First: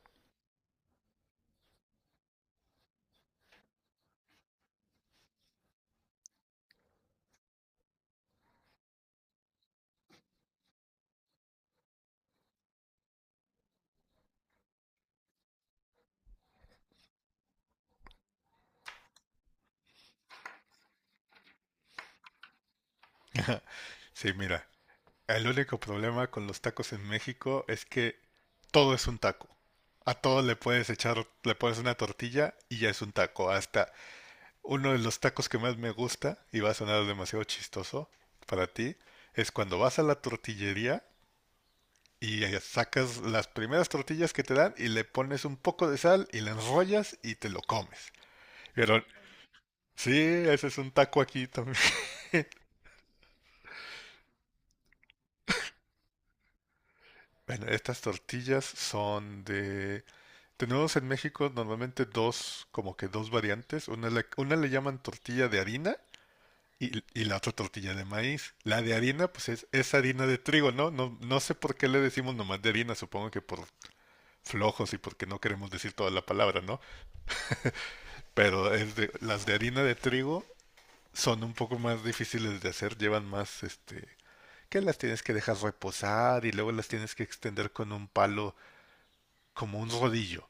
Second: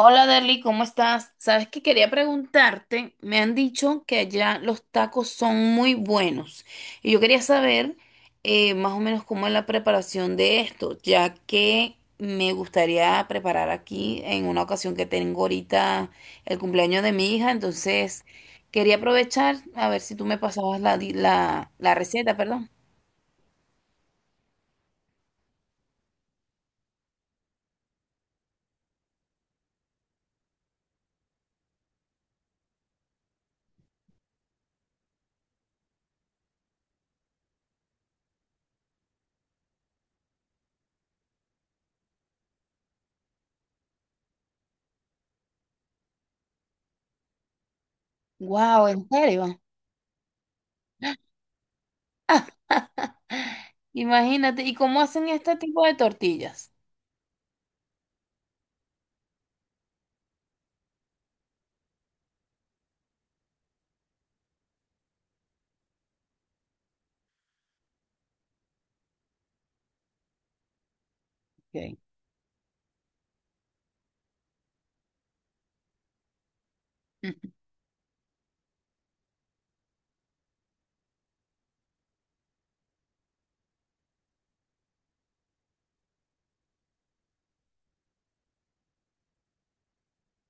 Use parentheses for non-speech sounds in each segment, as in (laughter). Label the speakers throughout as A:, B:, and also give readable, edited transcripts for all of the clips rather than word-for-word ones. A: Hola Derly, ¿cómo estás? Sabes que quería preguntarte, me han dicho que allá los tacos son muy buenos y yo quería saber más o menos cómo es la preparación de esto, ya que me gustaría preparar aquí en una ocasión que tengo ahorita el cumpleaños de mi hija, entonces quería aprovechar a ver si tú me pasabas la, la, la receta, perdón.
B: (laughs) Sí, mira, el único problema con los tacos en México es que todo es un taco. A todo le puedes echar, le pones una tortilla y ya es un taco. Hasta uno de los tacos que más me gusta, y va a sonar demasiado chistoso para ti, es cuando vas a la tortillería y sacas las primeras tortillas que te dan y le pones un poco de sal y la enrollas y te lo comes.
A: Wow,
B: Pero
A: ¿en serio?
B: sí, ese es un taco aquí también. (laughs)
A: (laughs) Imagínate, ¿y cómo hacen este tipo de tortillas?
B: Bueno, estas tortillas son de. Tenemos en México normalmente dos, como que dos variantes. Una le llaman tortilla de harina y la otra tortilla de maíz. La de harina, pues es harina de trigo, ¿no? ¿No? No sé por qué le decimos nomás de harina, supongo que por flojos y porque no queremos decir toda la palabra, ¿no?
A: Ok.
B: Pero las de harina de trigo son un poco más difíciles de hacer, llevan más, este, que las tienes que dejar reposar y luego las tienes que extender con un palo, como un rodillo.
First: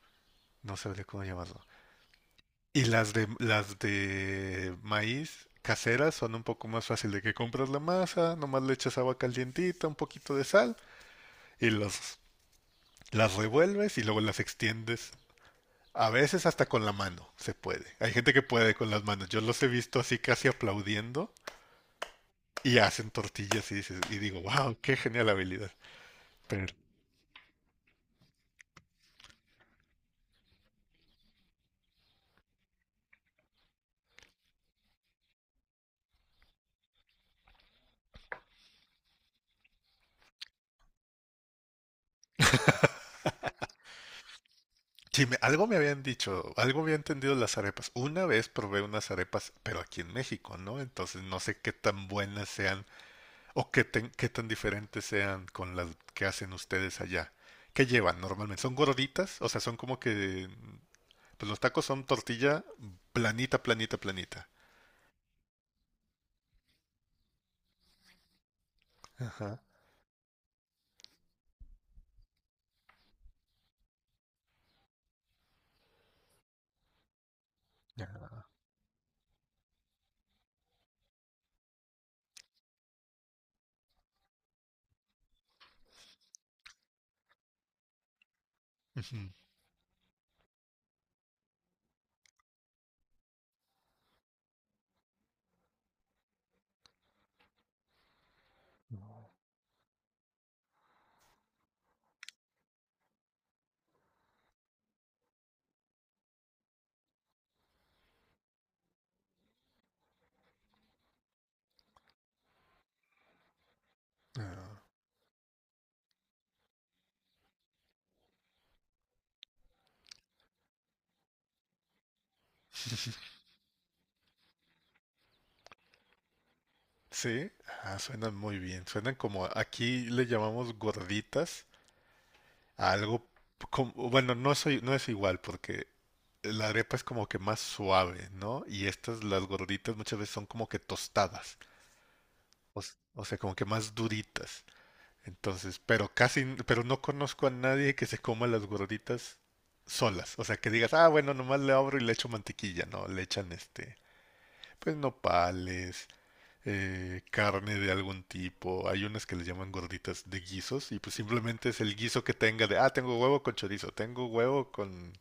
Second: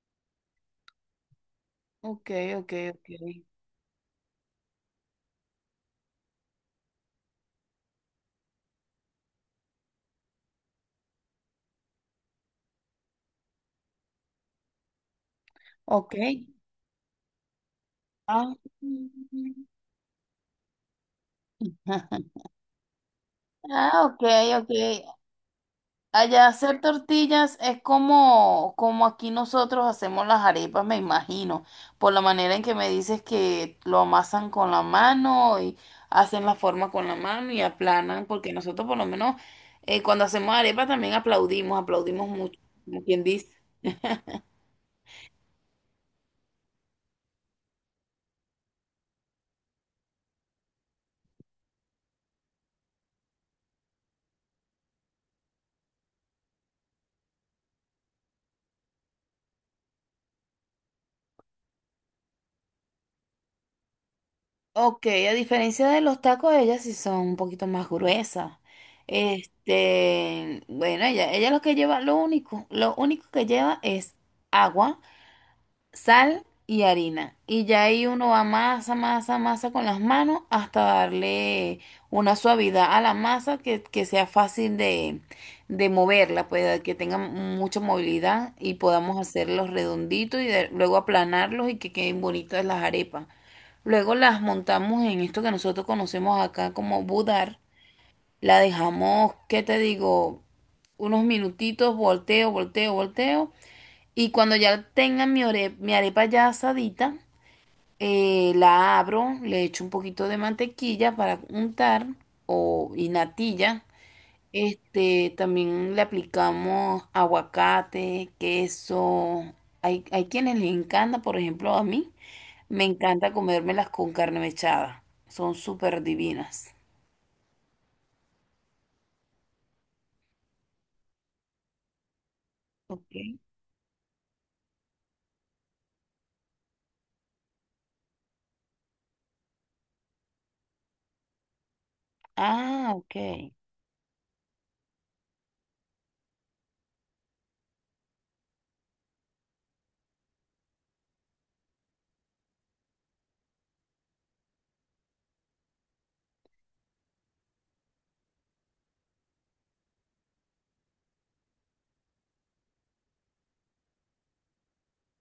B: No sabría cómo llamarlo.
A: Ok, ok,
B: Y
A: ok.
B: las de maíz caseras son un poco más fácil de que compras la masa, nomás le echas agua calientita, un poquito de sal y los, las revuelves y luego las extiendes. A
A: Ok.
B: veces hasta con la mano se puede. Hay gente que
A: Ah,
B: puede con las manos. Yo los
A: mm.
B: he visto así casi aplaudiendo
A: (laughs)
B: y hacen tortillas y
A: Ah, ok,
B: digo,
A: ok.
B: wow, qué genial habilidad.
A: Allá
B: Pero
A: hacer tortillas es como, como aquí nosotros hacemos las arepas, me imagino, por la manera en que me dices que lo amasan con la mano y hacen la forma con la mano y aplanan, porque nosotros por lo menos cuando hacemos arepas también aplaudimos, aplaudimos mucho, como quien dice.
B: sí, algo me habían dicho, algo había entendido de las arepas. Una vez probé unas arepas, pero aquí en México, ¿no? Entonces no sé qué tan buenas sean. ¿O qué tan diferentes sean con las que hacen ustedes allá? ¿Qué llevan normalmente? ¿Son gorditas? O sea, son como que... Pues los tacos son tortilla planita, planita, planita.
A: Ok, a diferencia de los tacos, ellas sí son un poquito más gruesas.
B: Ajá.
A: Este, bueno, ella lo que lleva, lo único que lleva es agua, sal y harina. Y ya ahí
B: Ya.
A: uno va masa, masa, masa con las manos hasta darle una suavidad a la masa que sea fácil de moverla, pues que tenga mucha movilidad y podamos
B: Ujú.
A: hacerlos redonditos y luego aplanarlos y que queden bonitas las arepas. Luego las montamos en esto que nosotros conocemos acá como budar. La dejamos, ¿qué te digo? Unos minutitos, volteo, volteo, volteo. Y cuando ya tengan mi arepa ya asadita, la abro, le echo un poquito de mantequilla para untar o y natilla. Este, también le aplicamos aguacate, queso. Hay quienes les encanta, por ejemplo, a mí. Me encanta comérmelas con carne mechada. Son súper divinas.
B: Sí, ah, suenan muy bien. Suenan como aquí le llamamos gorditas a algo
A: Ok.
B: como, bueno, no es igual porque la arepa es como que más suave, ¿no? Y estas, las gorditas, muchas veces son como que tostadas,
A: Ah, ok.
B: o sea, como que más duritas. Entonces, pero casi, pero no conozco a nadie que se coma las gorditas solas. O sea, que digas, ah, bueno, nomás le abro y le echo mantequilla. No, le echan este, pues nopales, carne de algún tipo. Hay unas que les llaman gorditas de guisos y pues simplemente es el guiso que tenga de, ah, tengo huevo con chorizo, tengo huevo con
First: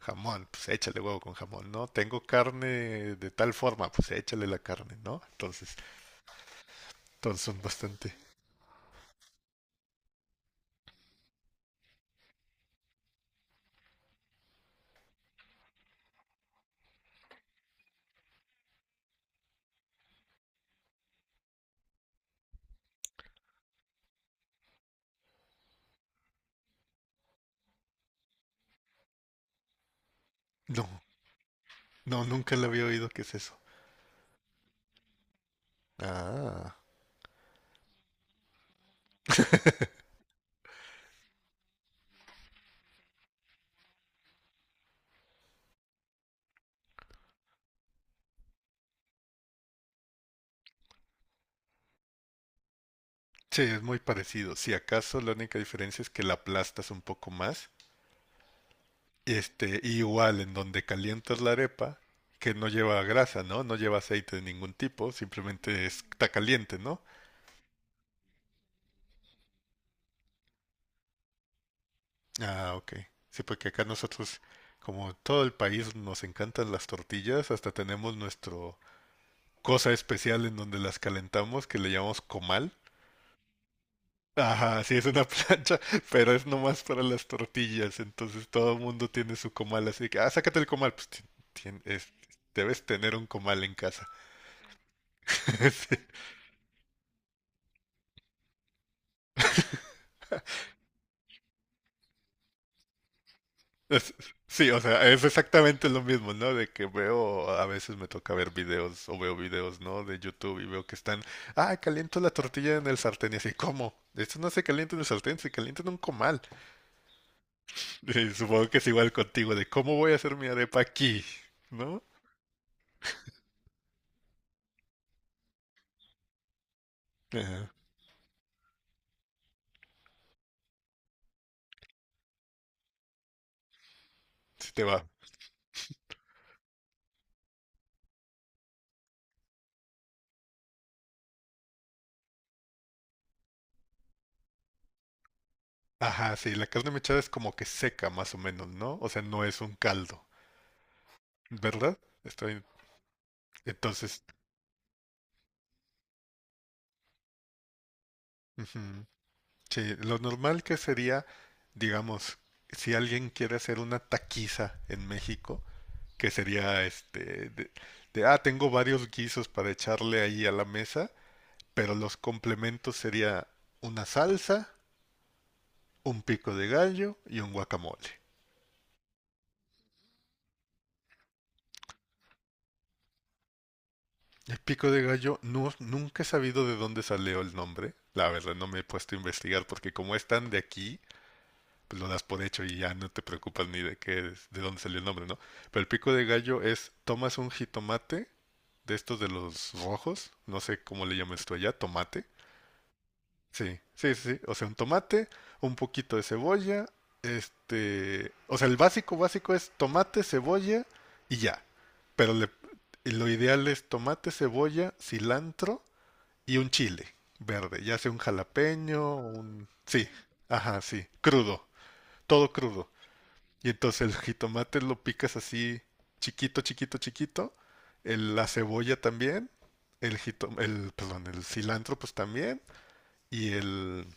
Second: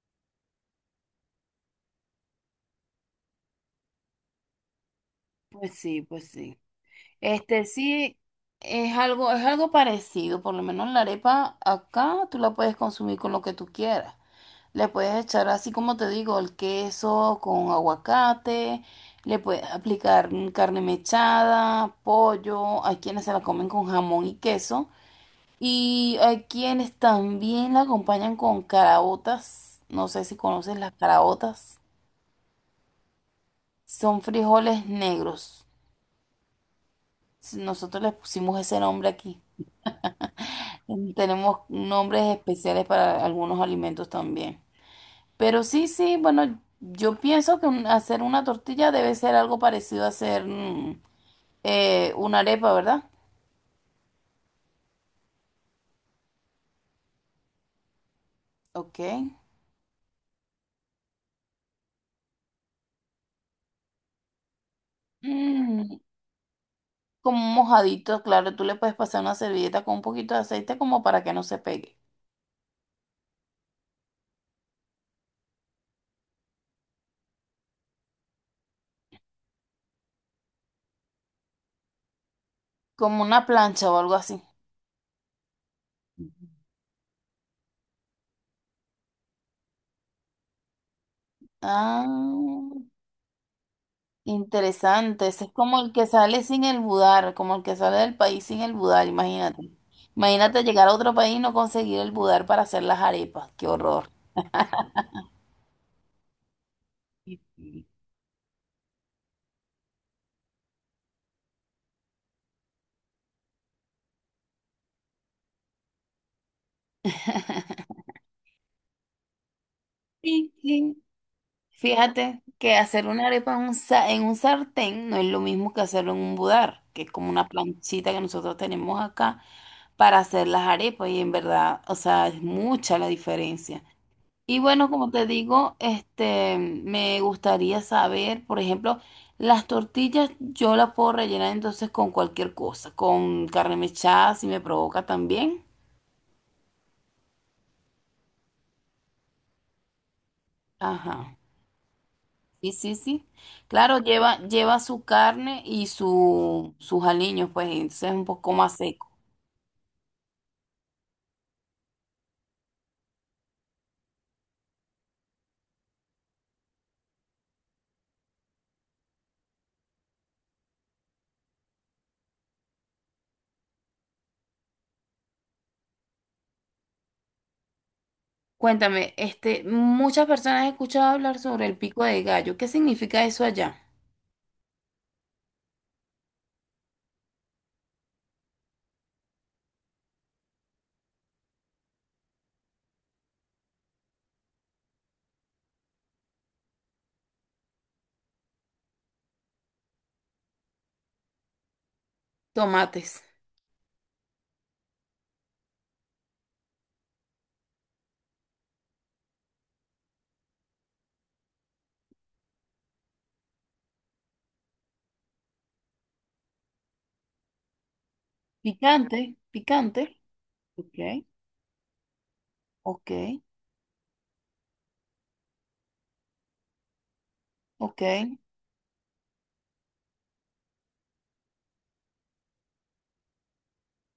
B: jamón, pues échale huevo con jamón, ¿no? Tengo carne de tal forma, pues échale la carne, ¿no? Entonces,
A: Pues sí, pues sí.
B: todos son
A: Este
B: bastante...
A: sí es algo parecido. Por lo menos la arepa acá tú la puedes consumir con lo que tú quieras. Le puedes echar así como te digo, el queso con aguacate, le puedes aplicar carne mechada, pollo. Hay quienes se la comen con jamón y queso. Y hay quienes también la acompañan con caraotas. No sé si conoces
B: No,
A: las caraotas.
B: no, nunca le había oído qué es eso.
A: Son frijoles negros.
B: Ah.
A: Si nosotros les pusimos ese nombre aquí. Mm, tenemos nombres especiales para algunos alimentos también. Pero sí, sí, bueno, yo pienso que hacer una tortilla debe ser algo parecido a hacer una arepa, ¿verdad?
B: Sí, es muy parecido. Si acaso la única diferencia es que la aplastas un poco más.
A: Ok.
B: Este, igual en donde calientas la arepa, que no lleva grasa, ¿no? No lleva aceite de ningún tipo, simplemente
A: Mm,
B: está caliente, ¿no?
A: como un mojadito, claro, tú le puedes pasar una servilleta con un poquito de aceite como para que no se pegue.
B: Ah, ok. Sí, porque acá nosotros, como todo el país, nos encantan las tortillas, hasta tenemos nuestro cosa especial en donde las calentamos que le llamamos comal.
A: Como una plancha o algo así.
B: Ajá, sí, es una plancha, (laughs) pero es
A: Ujú.
B: nomás para las tortillas, entonces todo el mundo tiene su comal, así que, ah, sácate el comal, tien-
A: Ah,
B: es- debes tener un comal en casa.
A: interesante. Ese es
B: (laughs)
A: como el
B: Sí,
A: que sale sin el budar, como el que sale del país sin el budar, imagínate. Imagínate llegar a otro país y no conseguir el budar para hacer las arepas. Qué horror.
B: es- sí, o sea, es exactamente lo mismo, ¿no? De que
A: Y-
B: veo, a
A: y-
B: veces me toca ver videos o veo videos, ¿no? De YouTube y veo que están, ah, caliento la tortilla en el sartén y así, ¿cómo? Esto no se calienta en el sartén, se calienta en un comal.
A: (laughs)
B: (laughs) Y supongo que es igual contigo, de cómo voy a hacer mi
A: Sí,
B: arepa
A: sí.
B: aquí, ¿no?
A: Fíjate que hacer una arepa en un, en un sartén no es lo mismo que hacerlo en un budar, que es como una
B: Ajá.
A: planchita que nosotros tenemos acá para hacer las arepas y en verdad, o sea, es mucha la diferencia. Y
B: Sí te
A: bueno,
B: va.
A: como te digo, este, me gustaría saber, por ejemplo, las tortillas yo las puedo rellenar entonces con cualquier cosa, con carne mechada si me provoca también.
B: Ajá, sí, la carne mechada es como que seca más o menos, ¿no? O sea, no es un caldo,
A: Ajá.
B: ¿verdad? Estoy...
A: Sí, sí, sí. Claro,
B: Entonces,
A: lleva, lleva su carne y su, sus aliños, pues entonces es un poco más
B: ujú,
A: seco.
B: sí, lo normal que sería, digamos, si alguien quiere hacer una taquiza en México, que sería este, ah, tengo varios guisos para echarle ahí a la mesa, pero los complementos sería una salsa, un pico de gallo y un guacamole.
A: Cuéntame, este, muchas personas he escuchado hablar sobre el pico de gallo. ¿Qué significa eso allá?
B: El pico de gallo, no, nunca he sabido de dónde salió el nombre. La verdad, no me he puesto a investigar porque como están de aquí, pues lo das por hecho y ya no te preocupas ni de de dónde salió el nombre, ¿no? Pero el pico de gallo es, tomas un jitomate de estos de los rojos, no sé cómo le llamas tú allá, tomate.
A: Tomates.
B: Sí, sí, sí, sí. O sea, un tomate, un poquito de cebolla, este, o sea, el básico básico es tomate, cebolla y ya. Pero lo ideal es tomate, cebolla, cilantro y un chile verde, ya sea un jalapeño,
A: Picante,
B: un... Sí,
A: picante.
B: ajá,
A: Ok,
B: sí, crudo, todo crudo.
A: ok,
B: Y entonces el jitomate lo picas así chiquito, chiquito, chiquito,
A: ok.
B: la cebolla también, perdón, el cilantro pues también, y el...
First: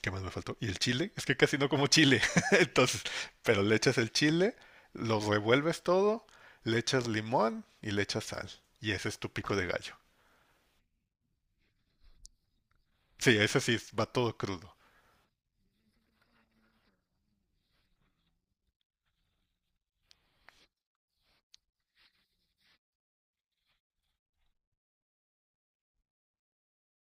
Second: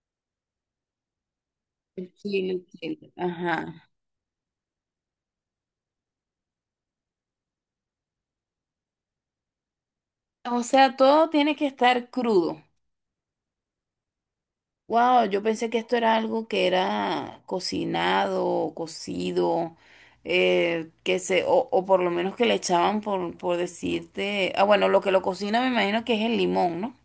B: ¿Qué más me faltó? Y el chile, es que casi no como
A: El
B: chile,
A: chile,
B: (laughs)
A: el
B: entonces,
A: chile,
B: pero le
A: ajá.
B: echas el chile, lo revuelves todo, le echas limón y le echas sal, y ese es tu pico de gallo.
A: O sea, todo tiene que estar crudo.
B: Sí, ese sí, va todo crudo.
A: Wow, yo pensé que esto era algo que era cocinado o cocido, que se, o por lo menos que le echaban por decirte. Ah, bueno, lo que lo cocina me imagino que es el limón, ¿no?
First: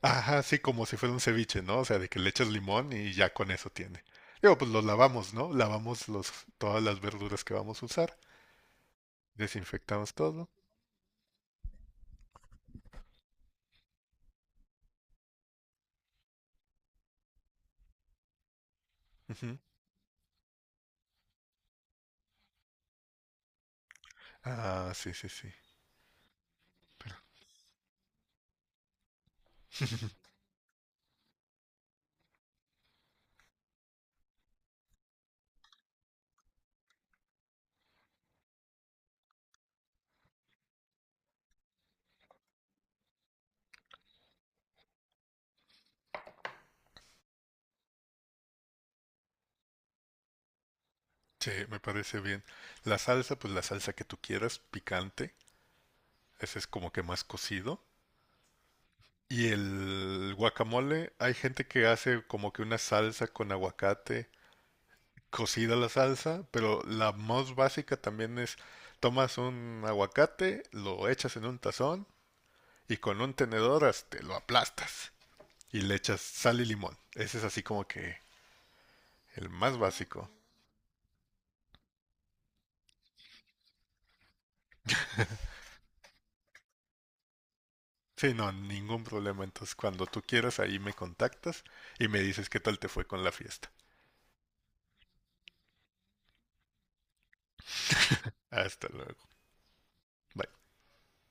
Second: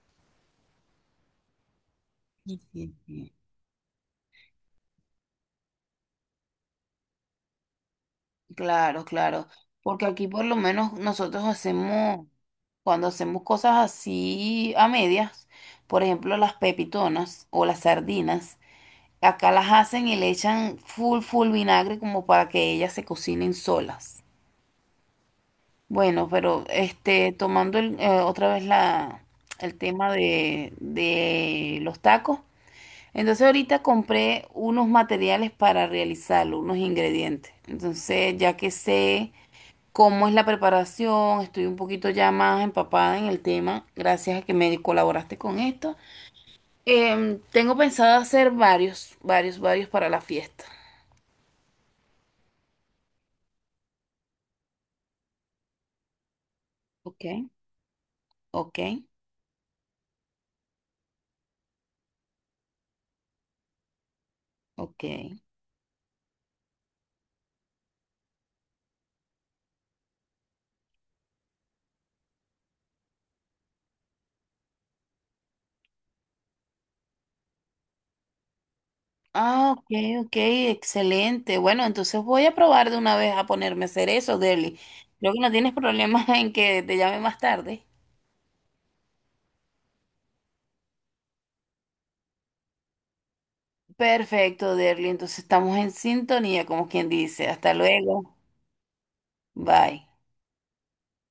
B: Ajá, sí, como si fuera un ceviche, ¿no? O sea, de que le echas
A: Sí,
B: limón
A: sí,
B: y
A: sí.
B: ya con eso tiene. Digo, pues los lavamos, ¿no? Todas las verduras que vamos a usar.
A: Claro, claro. Porque
B: Desinfectamos
A: aquí por
B: todo.
A: lo menos nosotros hacemos, cuando hacemos cosas así a medias, por ejemplo, las pepitonas o las sardinas. Acá
B: Ujú.
A: las hacen y le echan full, full vinagre como para que ellas se cocinen solas.
B: Ah, sí, sí, sí.
A: Bueno, pero este, tomando otra vez el tema
B: (laughs)
A: de los tacos. Entonces ahorita compré unos materiales para realizarlo, unos ingredientes. Entonces ya que sé cómo es la preparación, estoy un poquito ya más empapada en el tema, gracias a que me colaboraste con esto. Tengo pensado hacer varios, varios, varios para la fiesta.
B: Sí, me parece bien. La salsa, pues la salsa que tú quieras, picante. Ese es como que
A: Ok.
B: más cocido.
A: Ok,
B: Y el guacamole, hay gente que hace como que una salsa con aguacate
A: ok.
B: cocida la salsa, pero la más básica también es tomas un aguacate, lo echas en un tazón y con un tenedor hasta lo aplastas y le echas sal y limón. Ese es así como que el
A: Ah,
B: más
A: ok,
B: básico.
A: ok, excelente. Bueno, entonces voy a probar de una vez a ponerme a hacer eso, Derly. Creo que no tienes problema (laughs) en que te llame más tarde.
B: Sí, no, ningún problema. Entonces, cuando tú quieras, ahí me contactas y me dices qué tal te fue con la fiesta.
A: Perfecto, Derly. Entonces estamos en sintonía, como quien dice. Hasta luego.
B: Hasta luego.
A: Bye.
B: Bye.